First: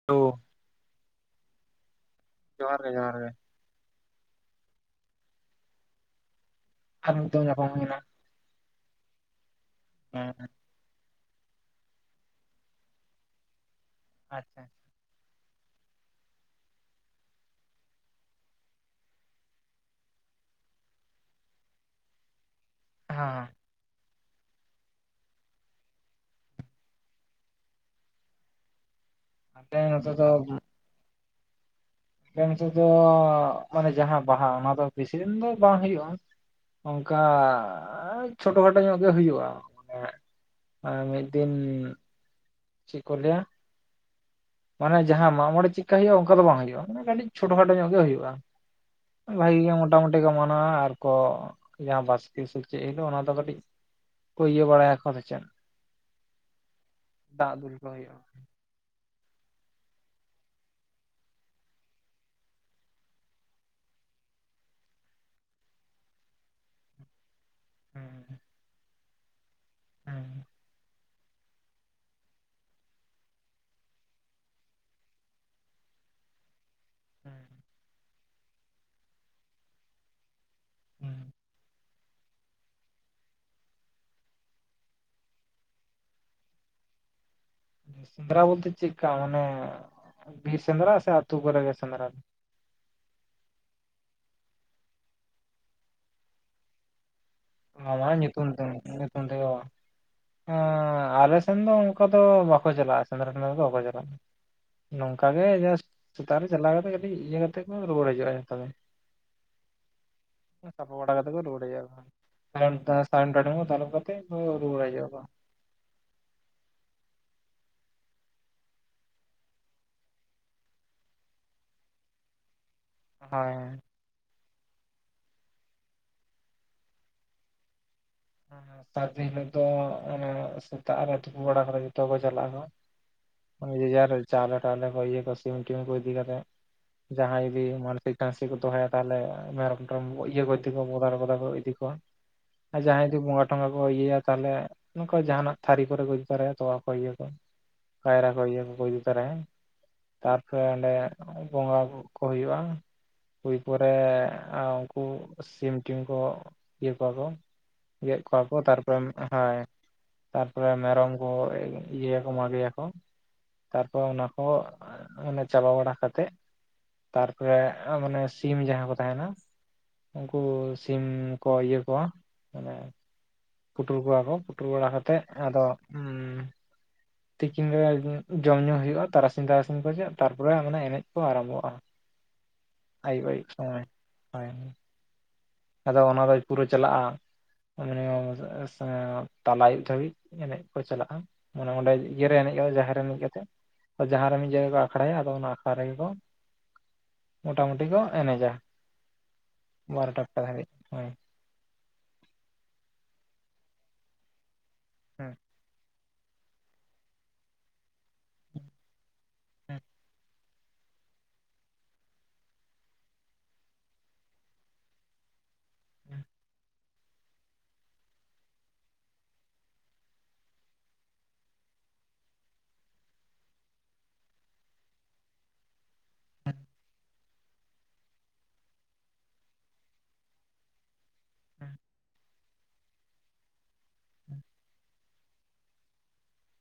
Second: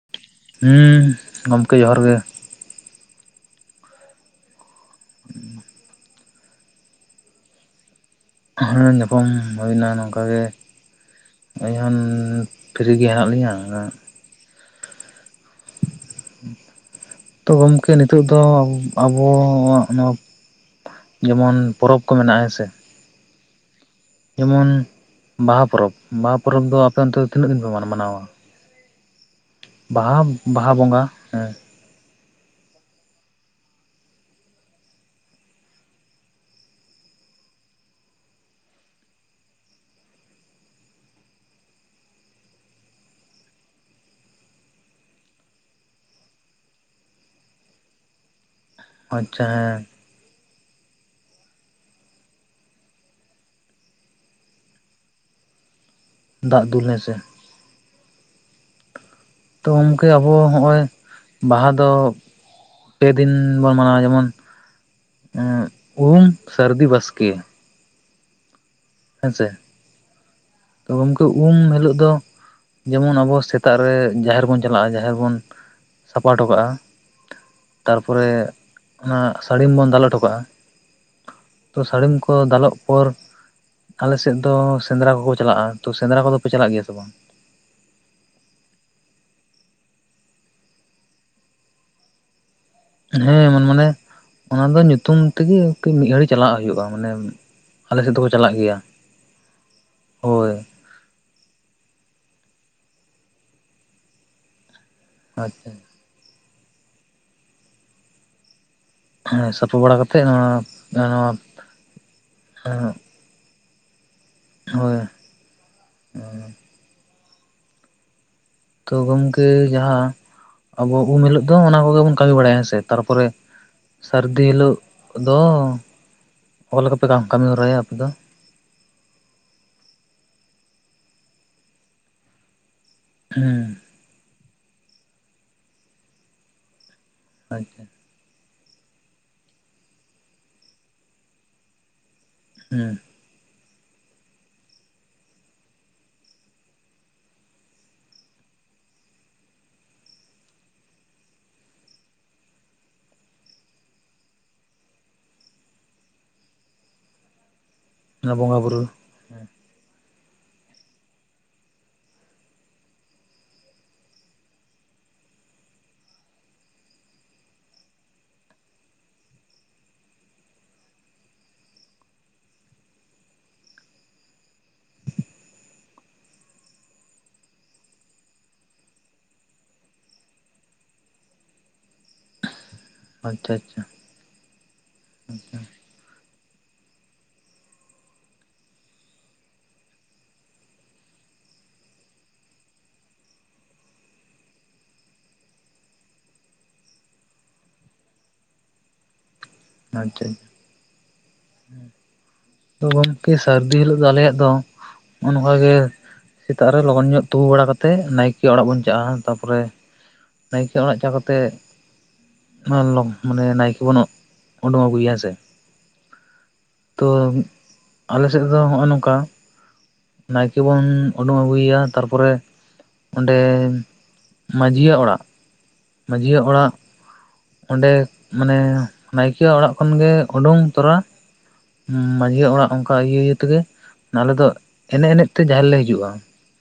[unintelligible] ᱦᱮᱸ ᱜᱚᱢᱠᱮ ᱡᱚᱦᱟᱨ ᱜᱮ᱾ ᱡᱚᱦᱟᱨ ᱜᱮ ᱡᱚᱦᱟᱨ ᱜᱮ᱾ ᱟᱨ ᱱᱤᱫ ᱫᱷᱮᱪ ᱧᱟᱯᱟᱢ ᱦᱩᱭᱱᱟ᱾ ᱧᱟᱯᱟᱢ ᱦᱩᱭ ᱮᱱᱟ ᱱᱚᱝᱠᱟ ᱜᱮ᱾ ᱤᱞᱦᱚᱱ ᱯᱷᱤᱨᱤᱜᱮ ᱦᱮᱱᱟᱜ ᱞᱤᱧᱟᱹ᱾ ᱟᱪᱪᱷᱟ᱾ ᱛᱚ ᱜᱚᱝᱠᱮ ᱱᱤᱛᱳᱜ ᱫᱚ ᱟᱵᱚᱣᱟᱜ ᱱᱚᱣᱟ᱾ ᱡᱮᱢᱚᱱ ᱯᱚᱨᱚᱵᱽ ᱠᱚ ᱢᱮᱱᱟᱜᱼᱟ ᱦᱮᱸᱥᱮ᱾ ᱦᱮᱸ ᱡᱮᱢᱚᱱ ᱵᱟᱦᱟ ᱯᱚᱨᱚᱵᱽ ᱵᱟᱦᱟ ᱯᱚᱨᱚᱵᱽ ᱫᱚ ᱟᱯᱮ ᱚᱱᱛᱮ ᱫᱚ ᱛᱤᱱᱟᱹᱜ ᱫᱤᱱ ᱯᱮ ᱢᱟᱱᱟᱣᱟ? [unintelligible] ᱱᱚᱛᱮ ᱵᱟᱦᱟ ᱫᱚ ᱵᱟᱦᱟ ᱵᱚᱸᱜᱟ ᱦᱮᱸ᱾ ᱟᱞᱮ ᱚᱱᱛᱮ ᱫᱚ ᱢᱟᱱᱮ ᱡᱟᱦᱟᱸ ᱵᱟᱦᱟ ᱚᱱᱟ ᱫᱚ ᱵᱮᱥᱤ ᱫᱤᱱ ᱫᱚ ᱵᱟᱝ ᱦᱩᱭᱩᱜᱼᱟ᱾ ᱚᱱᱠᱟ ᱪᱷᱳᱴᱳ ᱠᱷᱟᱴᱚ ᱧᱚᱜ ᱜᱮ ᱦᱩᱭᱩᱜᱼᱟ ᱢᱟᱱᱮ᱾ ᱟᱨ ᱢᱤᱫ ᱫᱤᱱ ᱪᱮᱫ ᱠᱚ ᱞᱟᱹᱭᱟ? ᱢᱟᱱᱮ ᱡᱟᱦᱟᱸ ᱢᱟᱜ ᱢᱚᱬᱮ ᱪᱮᱫᱠᱟ ᱦᱩᱭᱩᱜᱼᱟ ᱚᱱᱠᱟ ᱫᱚ ᱵᱟᱝ ᱦᱩᱭᱩᱜᱼᱟ ᱢᱟᱱᱮ ᱠᱟᱹᱴᱤᱡ ᱪᱷᱴᱳ ᱠᱷᱟᱴᱳ ᱧᱚᱜ ᱜᱮ ᱦᱩᱭᱩᱜᱼᱟ᱾ ᱟᱪᱪᱷᱟ ᱵᱷᱟᱜᱤ ᱜᱮ ᱦᱮᱸ ᱢᱳᱚᱴᱟᱢᱩᱴᱤ ᱠᱚ ᱢᱟᱱᱟᱣᱟ, ᱟᱨ ᱠᱚ ᱡᱟᱦᱟᱸ ᱵᱟᱥᱠᱮ ᱥᱮ ᱪᱮᱜ ᱦᱤᱞᱳᱜ ᱚᱱᱟ ᱫᱚ ᱠᱟᱹᱴᱤᱡ ᱠᱚ ᱤᱭᱟᱹ ᱵᱟᱲᱟᱭᱟᱠᱚ ᱟᱫᱚ ᱪᱮᱫ᱾ ᱫᱟᱜ ᱫᱩᱞ ᱦᱮᱸ ᱥᱮ᱾ ᱫᱟᱜ ᱫᱩᱞ ᱠᱚ ᱦᱩᱭᱩᱜ-ᱟ᱾ ᱛᱚ ᱜᱚᱝᱠᱮ ᱟᱵᱚ ᱦᱚᱜ-ᱚᱭ ᱵᱟᱦᱟ ᱫᱚ ᱯᱮ ᱫᱤᱱ ᱵᱚᱱ ᱢᱟᱱᱟᱣᱟ, ᱡᱮᱢᱚᱱ ᱮᱸᱜ ᱩᱢ ᱥᱟᱹᱨᱫᱤ ᱵᱟᱥᱠᱮ᱾ ᱦᱩᱸ᱾ ᱦᱮᱸ ᱥᱮ? ᱦᱮᱸ᱾ ᱛᱚ ᱜᱚᱢᱠᱮ ᱩᱢ ᱦᱤᱞᱳᱜ ᱫᱚ ᱡᱮᱢᱚᱱ ᱟᱵᱚ ᱥᱮᱛᱟᱜ ᱨᱮ ᱡᱟᱦᱮᱨ ᱵᱚᱱ ᱪᱟᱞᱟᱜ-ᱟ, ᱡᱟᱦᱮᱨ ᱵᱚᱱ ᱥᱟᱯᱷᱟ ᱦᱚᱴᱚᱠᱟᱜ-ᱟ, ᱦᱩᱸ ᱛᱟᱨᱯᱚᱨᱮ ᱚᱱᱟ ᱥᱟᱹᱲᱤᱢ ᱵᱚᱱ ᱫᱟᱞ ᱦᱚᱴᱚᱠᱟᱜ-ᱟ᱾ ᱦᱩᱸ᱾ ᱛᱚ ᱥᱟᱲᱤᱢ ᱠᱚ ᱫᱟᱞᱚᱵ ᱯᱚᱨ ᱟᱞᱮ ᱥᱮᱫ ᱫᱚ ᱥᱮᱸᱫᱽᱨᱟ ᱠᱚ ᱠᱚ ᱪᱟᱞᱟᱜ-ᱟ, ᱛᱚ ᱥᱮᱸᱫᱽᱨᱟ ᱠᱚᱫᱚ ᱯᱮ ᱪᱟᱞᱟᱜ ᱜᱮᱭᱟ ᱥᱮ ᱵᱟᱝ? ᱥᱮᱸᱫᱽᱨᱟ ᱵᱚᱞᱛᱮ ᱪᱮᱠᱠᱟ ᱢᱟᱱᱮ ᱵᱤᱨ ᱥᱮᱸᱫᱽᱨᱟ ᱥᱮ ᱟᱹᱛᱩ ᱠᱚᱨᱮ ᱜᱮ ᱥᱮᱸᱫᱽᱨᱟ? ᱦᱮᱸ ᱢᱟᱢᱟᱱᱮ ᱚᱱᱟ ᱫᱚ ᱧᱩᱛᱩᱢ ᱛᱮᱜᱮ ᱮᱠᱴᱩ ᱢᱤᱫ ᱜᱷᱟᱹᱲᱤ ᱪᱟᱞᱟᱜ ᱦᱩᱭᱩᱜ-ᱟ, ᱢᱟᱱᱮ ᱱᱚᱣᱟ ᱟᱞᱮ ᱥᱮᱫ ᱢᱟᱱᱮ ᱫᱚᱠᱚ ᱧᱩᱛᱩᱢ ᱪᱟᱞᱟᱜ ᱛᱮ ᱜᱮᱭᱟ ᱧᱩᱛᱩᱢ ᱛᱮᱜᱮ ᱵᱟ ᱦᱮᱸᱻ ᱦᱳᱭ ᱟᱞᱮ ᱥᱮ ᱥᱮᱱ ᱫᱚ ᱚᱱᱠᱟ ᱫᱚ ᱵᱟᱠᱚ ᱪᱟᱞᱟᱜ-ᱟ, ᱥᱮᱸᱫᱽᱨᱟ ᱫᱚ ᱵᱟᱠᱚ ᱪᱟᱞᱟᱜ-ᱟ, ᱱᱚᱝᱠᱟ ᱜᱮ ᱟᱪᱪᱷᱟ ᱡᱟᱥᱴ ᱥᱮᱛᱟᱜ ᱨᱮ ᱪᱟᱞᱟᱣ ᱠᱟᱛᱮ ᱠᱟᱹᱴᱤᱡ ᱤᱭᱟᱹ ᱠᱟᱛᱮᱜ ᱠᱚ ᱨᱩᱭᱟᱹᱲ ᱦᱤᱡᱩᱜ-ᱟ, ᱡᱚᱛᱚ ᱜᱮ᱾ ᱦᱮᱸ ᱥᱟᱯᱷᱟ ᱵᱟᱲᱟ ᱠᱟᱛᱮᱫ ᱱᱚᱣᱟ ᱥᱟᱯᱟ ᱵᱟᱲᱟ ᱠᱟᱛᱮ ᱱᱚᱣᱟ ᱠᱚ ᱨᱩᱭᱟᱹᱲ ᱦᱤᱡᱩᱜ-ᱟ ᱠᱚ᱾ [unintelligible] ᱨᱩᱭᱟᱹᱲ ᱦᱤᱡᱩᱜ-ᱟ ᱠᱚ᱾ ᱚᱻ᱾ ᱛᱚ ᱜᱚᱝᱠᱮ ᱡᱟᱦᱟᱸ ᱟᱵᱚ ᱩᱢ ᱦᱤᱞᱳᱜ ᱫᱚ ᱚᱱᱟ ᱠᱚᱜᱮ ᱵᱚᱱ ᱠᱟᱹᱢᱤ ᱵᱟᱲᱟᱭᱟ ᱦᱮᱸᱥᱮ? ᱛᱟᱨᱯᱚᱨᱮ ᱦᱳᱭ ᱥᱟᱹᱨᱫᱤ ᱦᱤᱞᱳᱜ ᱫᱚᱻ ᱚᱠᱟ ᱞᱮᱠᱟᱯᱮ ᱠᱟᱢᱤ ᱠᱟᱢᱤ ᱦᱚᱨᱟᱭᱟ ᱟᱯᱮ ᱫᱚ? ᱥᱟᱨᱫᱤ ᱦᱤᱞᱳᱜ ᱫᱚ ᱚᱱᱮ ᱥᱮᱛᱟᱜ ᱨᱮ ᱛᱩᱯᱩ ᱵᱟᱲᱟ ᱠᱟᱛᱮ ᱡᱚᱛᱚ ᱠᱚ ᱪᱟᱞᱟᱜ-ᱟ ᱠᱚ᱾ ᱚᱱᱮ ᱦᱩᱸ ᱡᱮ ᱡᱟᱨ ᱪᱟᱣᱞᱮ ᱴᱟᱣᱞᱮ ᱠᱚ ᱤᱭᱟᱹ ᱠᱚ ᱥᱤᱢ ᱴᱤᱢ ᱠᱚ ᱤᱫᱤ ᱠᱟᱛᱮᱫ, ᱡᱟᱦᱟᱸᱭ ᱡᱩᱫᱤ ᱟᱪᱪᱷᱟ ᱢᱟᱱ ᱴᱟᱱᱥᱤ ᱠᱚ ᱫᱚᱦᱚᱭᱟ ᱛᱟᱦᱚᱞᱮ ᱢᱮᱨᱚᱢ ᱴᱮᱨᱚᱢ ᱤᱭᱟᱹ ᱠᱚ ᱤᱫᱤ ᱠᱚᱣᱟ ᱵᱚᱫᱟᱨ ᱵᱚᱫᱟ ᱠᱚ ᱤᱫᱤ ᱠᱚᱣᱟ᱾ ᱟᱨ ᱦᱩᱸ ᱡᱟᱦᱟᱸᱭ ᱡᱩᱫᱤ ᱵᱚᱸᱜᱟ ᱴᱚᱸᱜᱟ ᱠᱚ ᱤᱭᱟᱹᱭᱟ ᱛᱟᱞᱦᱮ ᱱᱚᱝᱠᱟ ᱡᱟᱦᱟᱱᱟᱜ ᱛᱷᱟᱹᱨᱤ ᱠᱚᱨᱮ ᱠᱚ ᱤᱫᱤ ᱛᱚᱨᱟᱭᱟ ᱛᱚᱣᱟ ᱠᱚ ᱤᱭᱟᱹ ᱠᱚ᱾ ᱠᱟᱭᱨᱟ ᱠᱚ ᱤᱭᱟᱹ ᱠᱚ ᱠᱚ ᱤᱫᱤ ᱛᱟᱨᱟᱭᱟ᱾ ᱛᱟᱨᱯᱚᱨᱮ ᱚᱸᱰᱮ ᱵᱚᱸᱜᱟ ᱵᱩᱨᱩ ᱠᱚ ᱦᱩᱭᱩᱜ-ᱟ᱾ ᱦᱩᱭ ᱯᱚᱨᱮ ᱩᱱᱠᱩ ᱥᱤᱢ ᱴᱤᱢ ᱠᱚ ᱤᱭᱟᱹ ᱠᱚᱣᱟ ᱠᱚ᱾ ᱜᱮᱵ ᱚᱱᱟ ᱠᱚᱣᱟ ᱠᱚ ᱵᱚᱸᱜᱟ ᱵᱩᱨᱩ ᱛᱟᱨᱯᱚᱨᱮ, ᱦᱳᱭ᱾ ᱛᱟᱨᱯᱚᱨᱮ ᱢᱮᱨᱚᱢ ᱠᱚ ᱤᱭᱟᱹᱭᱟ ᱠᱚ ᱢᱟᱜᱮᱭᱟ ᱠᱚ᱾ ᱛᱟᱨᱯᱚᱨ ᱚᱱᱟ ᱠᱚ ᱚᱱᱮ ᱪᱟᱵᱟ ᱵᱟᱲᱟ ᱠᱟᱛᱮᱜ᱾ ᱛᱟᱨᱯᱚᱨᱮ ᱢᱟᱱᱮ ᱥᱤᱢ ᱡᱟᱦᱟᱸ ᱠᱚ ᱛᱟᱦᱮᱱᱟ᱾ ᱩᱱᱠᱩ ᱥᱤᱢ ᱠᱚ ᱤᱭᱟᱹ ᱠᱚᱣᱟ, ᱢᱟᱱᱮ ᱯᱩᱴᱩᱨ ᱠᱚᱣᱟ ᱠᱚ ᱯᱩᱴᱩᱨ ᱵᱟᱲᱟ ᱠᱟᱛᱮᱜ ᱟᱫᱚ ᱩᱸᱻ ᱛᱤᱠᱤᱱ ᱵᱮᱲᱟ ᱡᱚᱢ ᱧᱩ ᱦᱩᱭᱩᱜ-ᱟ, ᱛᱟᱨᱟᱥᱤᱧ ᱛᱟᱨᱟᱥᱤᱧ ᱠᱚ ᱛᱮ ᱛᱟᱨᱯᱚᱨᱮ ᱢᱟᱱᱮ ᱮᱱᱮᱡ ᱠᱚ ᱟᱨᱟᱢᱵᱚᱜ-ᱟ᱾ ᱟᱹᱭᱩᱵ ᱟᱹᱭᱩᱵ ᱟᱪᱪᱷᱟ ᱥᱚᱢᱚᱭ, ᱦᱳᱭ᱾ ᱟᱪᱪᱷᱟ᱾ ᱟᱫᱚ ᱚᱱᱟᱫᱚ ᱯᱩᱨᱟᱹ ᱪᱟᱞᱟᱜ-ᱟ, ᱢᱟᱱᱮ ᱮᱥᱮ ᱛᱟᱞᱟ ᱟᱭᱩᱵ ᱫᱷᱟᱹᱵᱤᱡ ᱮᱱᱮᱡ ᱠᱚ ᱪᱟᱞᱟᱜ-ᱟ᱾ ᱢᱟᱱᱮ ᱚᱸᱰᱮ ᱤᱭᱟᱹᱨᱮ ᱮᱱᱮᱡ ᱠᱟᱛᱮ ᱡᱟᱦᱮᱨ ᱨᱮ ᱮᱱᱮᱡ ᱠᱟᱛᱮᱜ᱾ ᱛᱚ ᱡᱟᱦᱟᱸ ᱨᱮ ᱢᱤᱫ ᱡᱟᱭᱜᱟ ᱠᱚ ᱟᱠᱷᱲᱟᱭᱟ ᱟᱫᱚ ᱚᱱᱟ ᱟᱠᱷᱲᱟ ᱨᱮᱜᱮ ᱠᱚ ᱢᱚᱴᱟ ᱢᱩᱴᱤ ᱠᱚ ᱮᱱᱮᱡᱟ ᱵᱟᱨᱚ ᱴᱟ ᱟᱪᱪᱷᱟ ᱟᱪᱪᱷᱟ ᱮᱠᱴᱟ ᱫᱷᱟᱹᱵᱤᱡ ᱦᱳᱭ ᱛᱚ ᱜᱚᱢᱠᱮ ᱥᱟᱹᱨᱫᱤ ᱦᱤᱞᱳᱜ ᱫᱚ ᱟᱞᱮᱭᱟᱜ ᱫᱚ ᱦᱮᱸ ᱚᱱᱠᱟ ᱜᱮ ᱥᱮᱛᱟᱜ ᱨᱮ ᱞᱚᱜᱚᱱ ᱧᱚᱜ ᱛᱳᱯᱳ ᱵᱟᱲᱟ ᱠᱟᱛᱮᱫ ᱱᱟᱭᱠᱮ ᱚᱲᱟᱜ ᱵᱚᱱ ᱪᱟᱜᱼᱟ ᱛᱟᱯᱚ ᱨᱮ ᱦᱮᱸ ᱱᱟᱭᱠᱮᱹ ᱚᱲᱟᱜ ᱪᱟ ᱠᱟᱛᱮ [inaudible] ᱱᱟᱭᱠᱮ ᱵᱚ ᱩᱰᱩᱜ ᱟᱹᱜᱩ ᱮᱭᱟ ᱦᱮᱸᱥᱮ [unintelligible] ᱛᱚ ᱟᱞᱮ ᱥᱮᱫ ᱫᱚ ᱱᱚᱜᱼᱚᱭ ᱱᱚᱝᱠᱟ ᱱᱟᱭᱠᱮ ᱵᱚᱱ ᱩᱰᱩᱝ ᱟᱹᱜᱩ ᱮᱭᱟ ᱛᱟᱨᱯᱚ ᱨᱮ ᱚᱸᱰᱮᱻ ᱢᱟᱹᱡᱷᱤᱭᱟᱜ ᱚᱲᱟᱜ ᱢᱟᱹᱡᱷᱤᱭᱟᱜ ᱚᱲᱟᱜ ᱚᱸᱰᱮ ᱢᱟᱱᱮ ᱱᱟᱭᱠᱮᱭᱟᱜ ᱚᱲᱟᱜ ᱠᱷᱚᱱ ᱜᱮ ᱩᱰᱩᱝ ᱛᱚᱨᱟ ᱦᱮᱸ [inaudible] [inaudible] ᱚᱲᱟᱜ ᱚᱱᱠᱟ ᱤᱭᱟᱹ ᱤᱭᱟᱹ ᱛᱮᱜᱮ ᱟᱞᱮ ᱫᱚ ᱮᱱᱮᱡ ᱮᱱᱮᱡ ᱛᱮ ᱡᱟᱦᱮᱨ ᱞᱮ ᱦᱤᱡᱩᱜᱼᱟ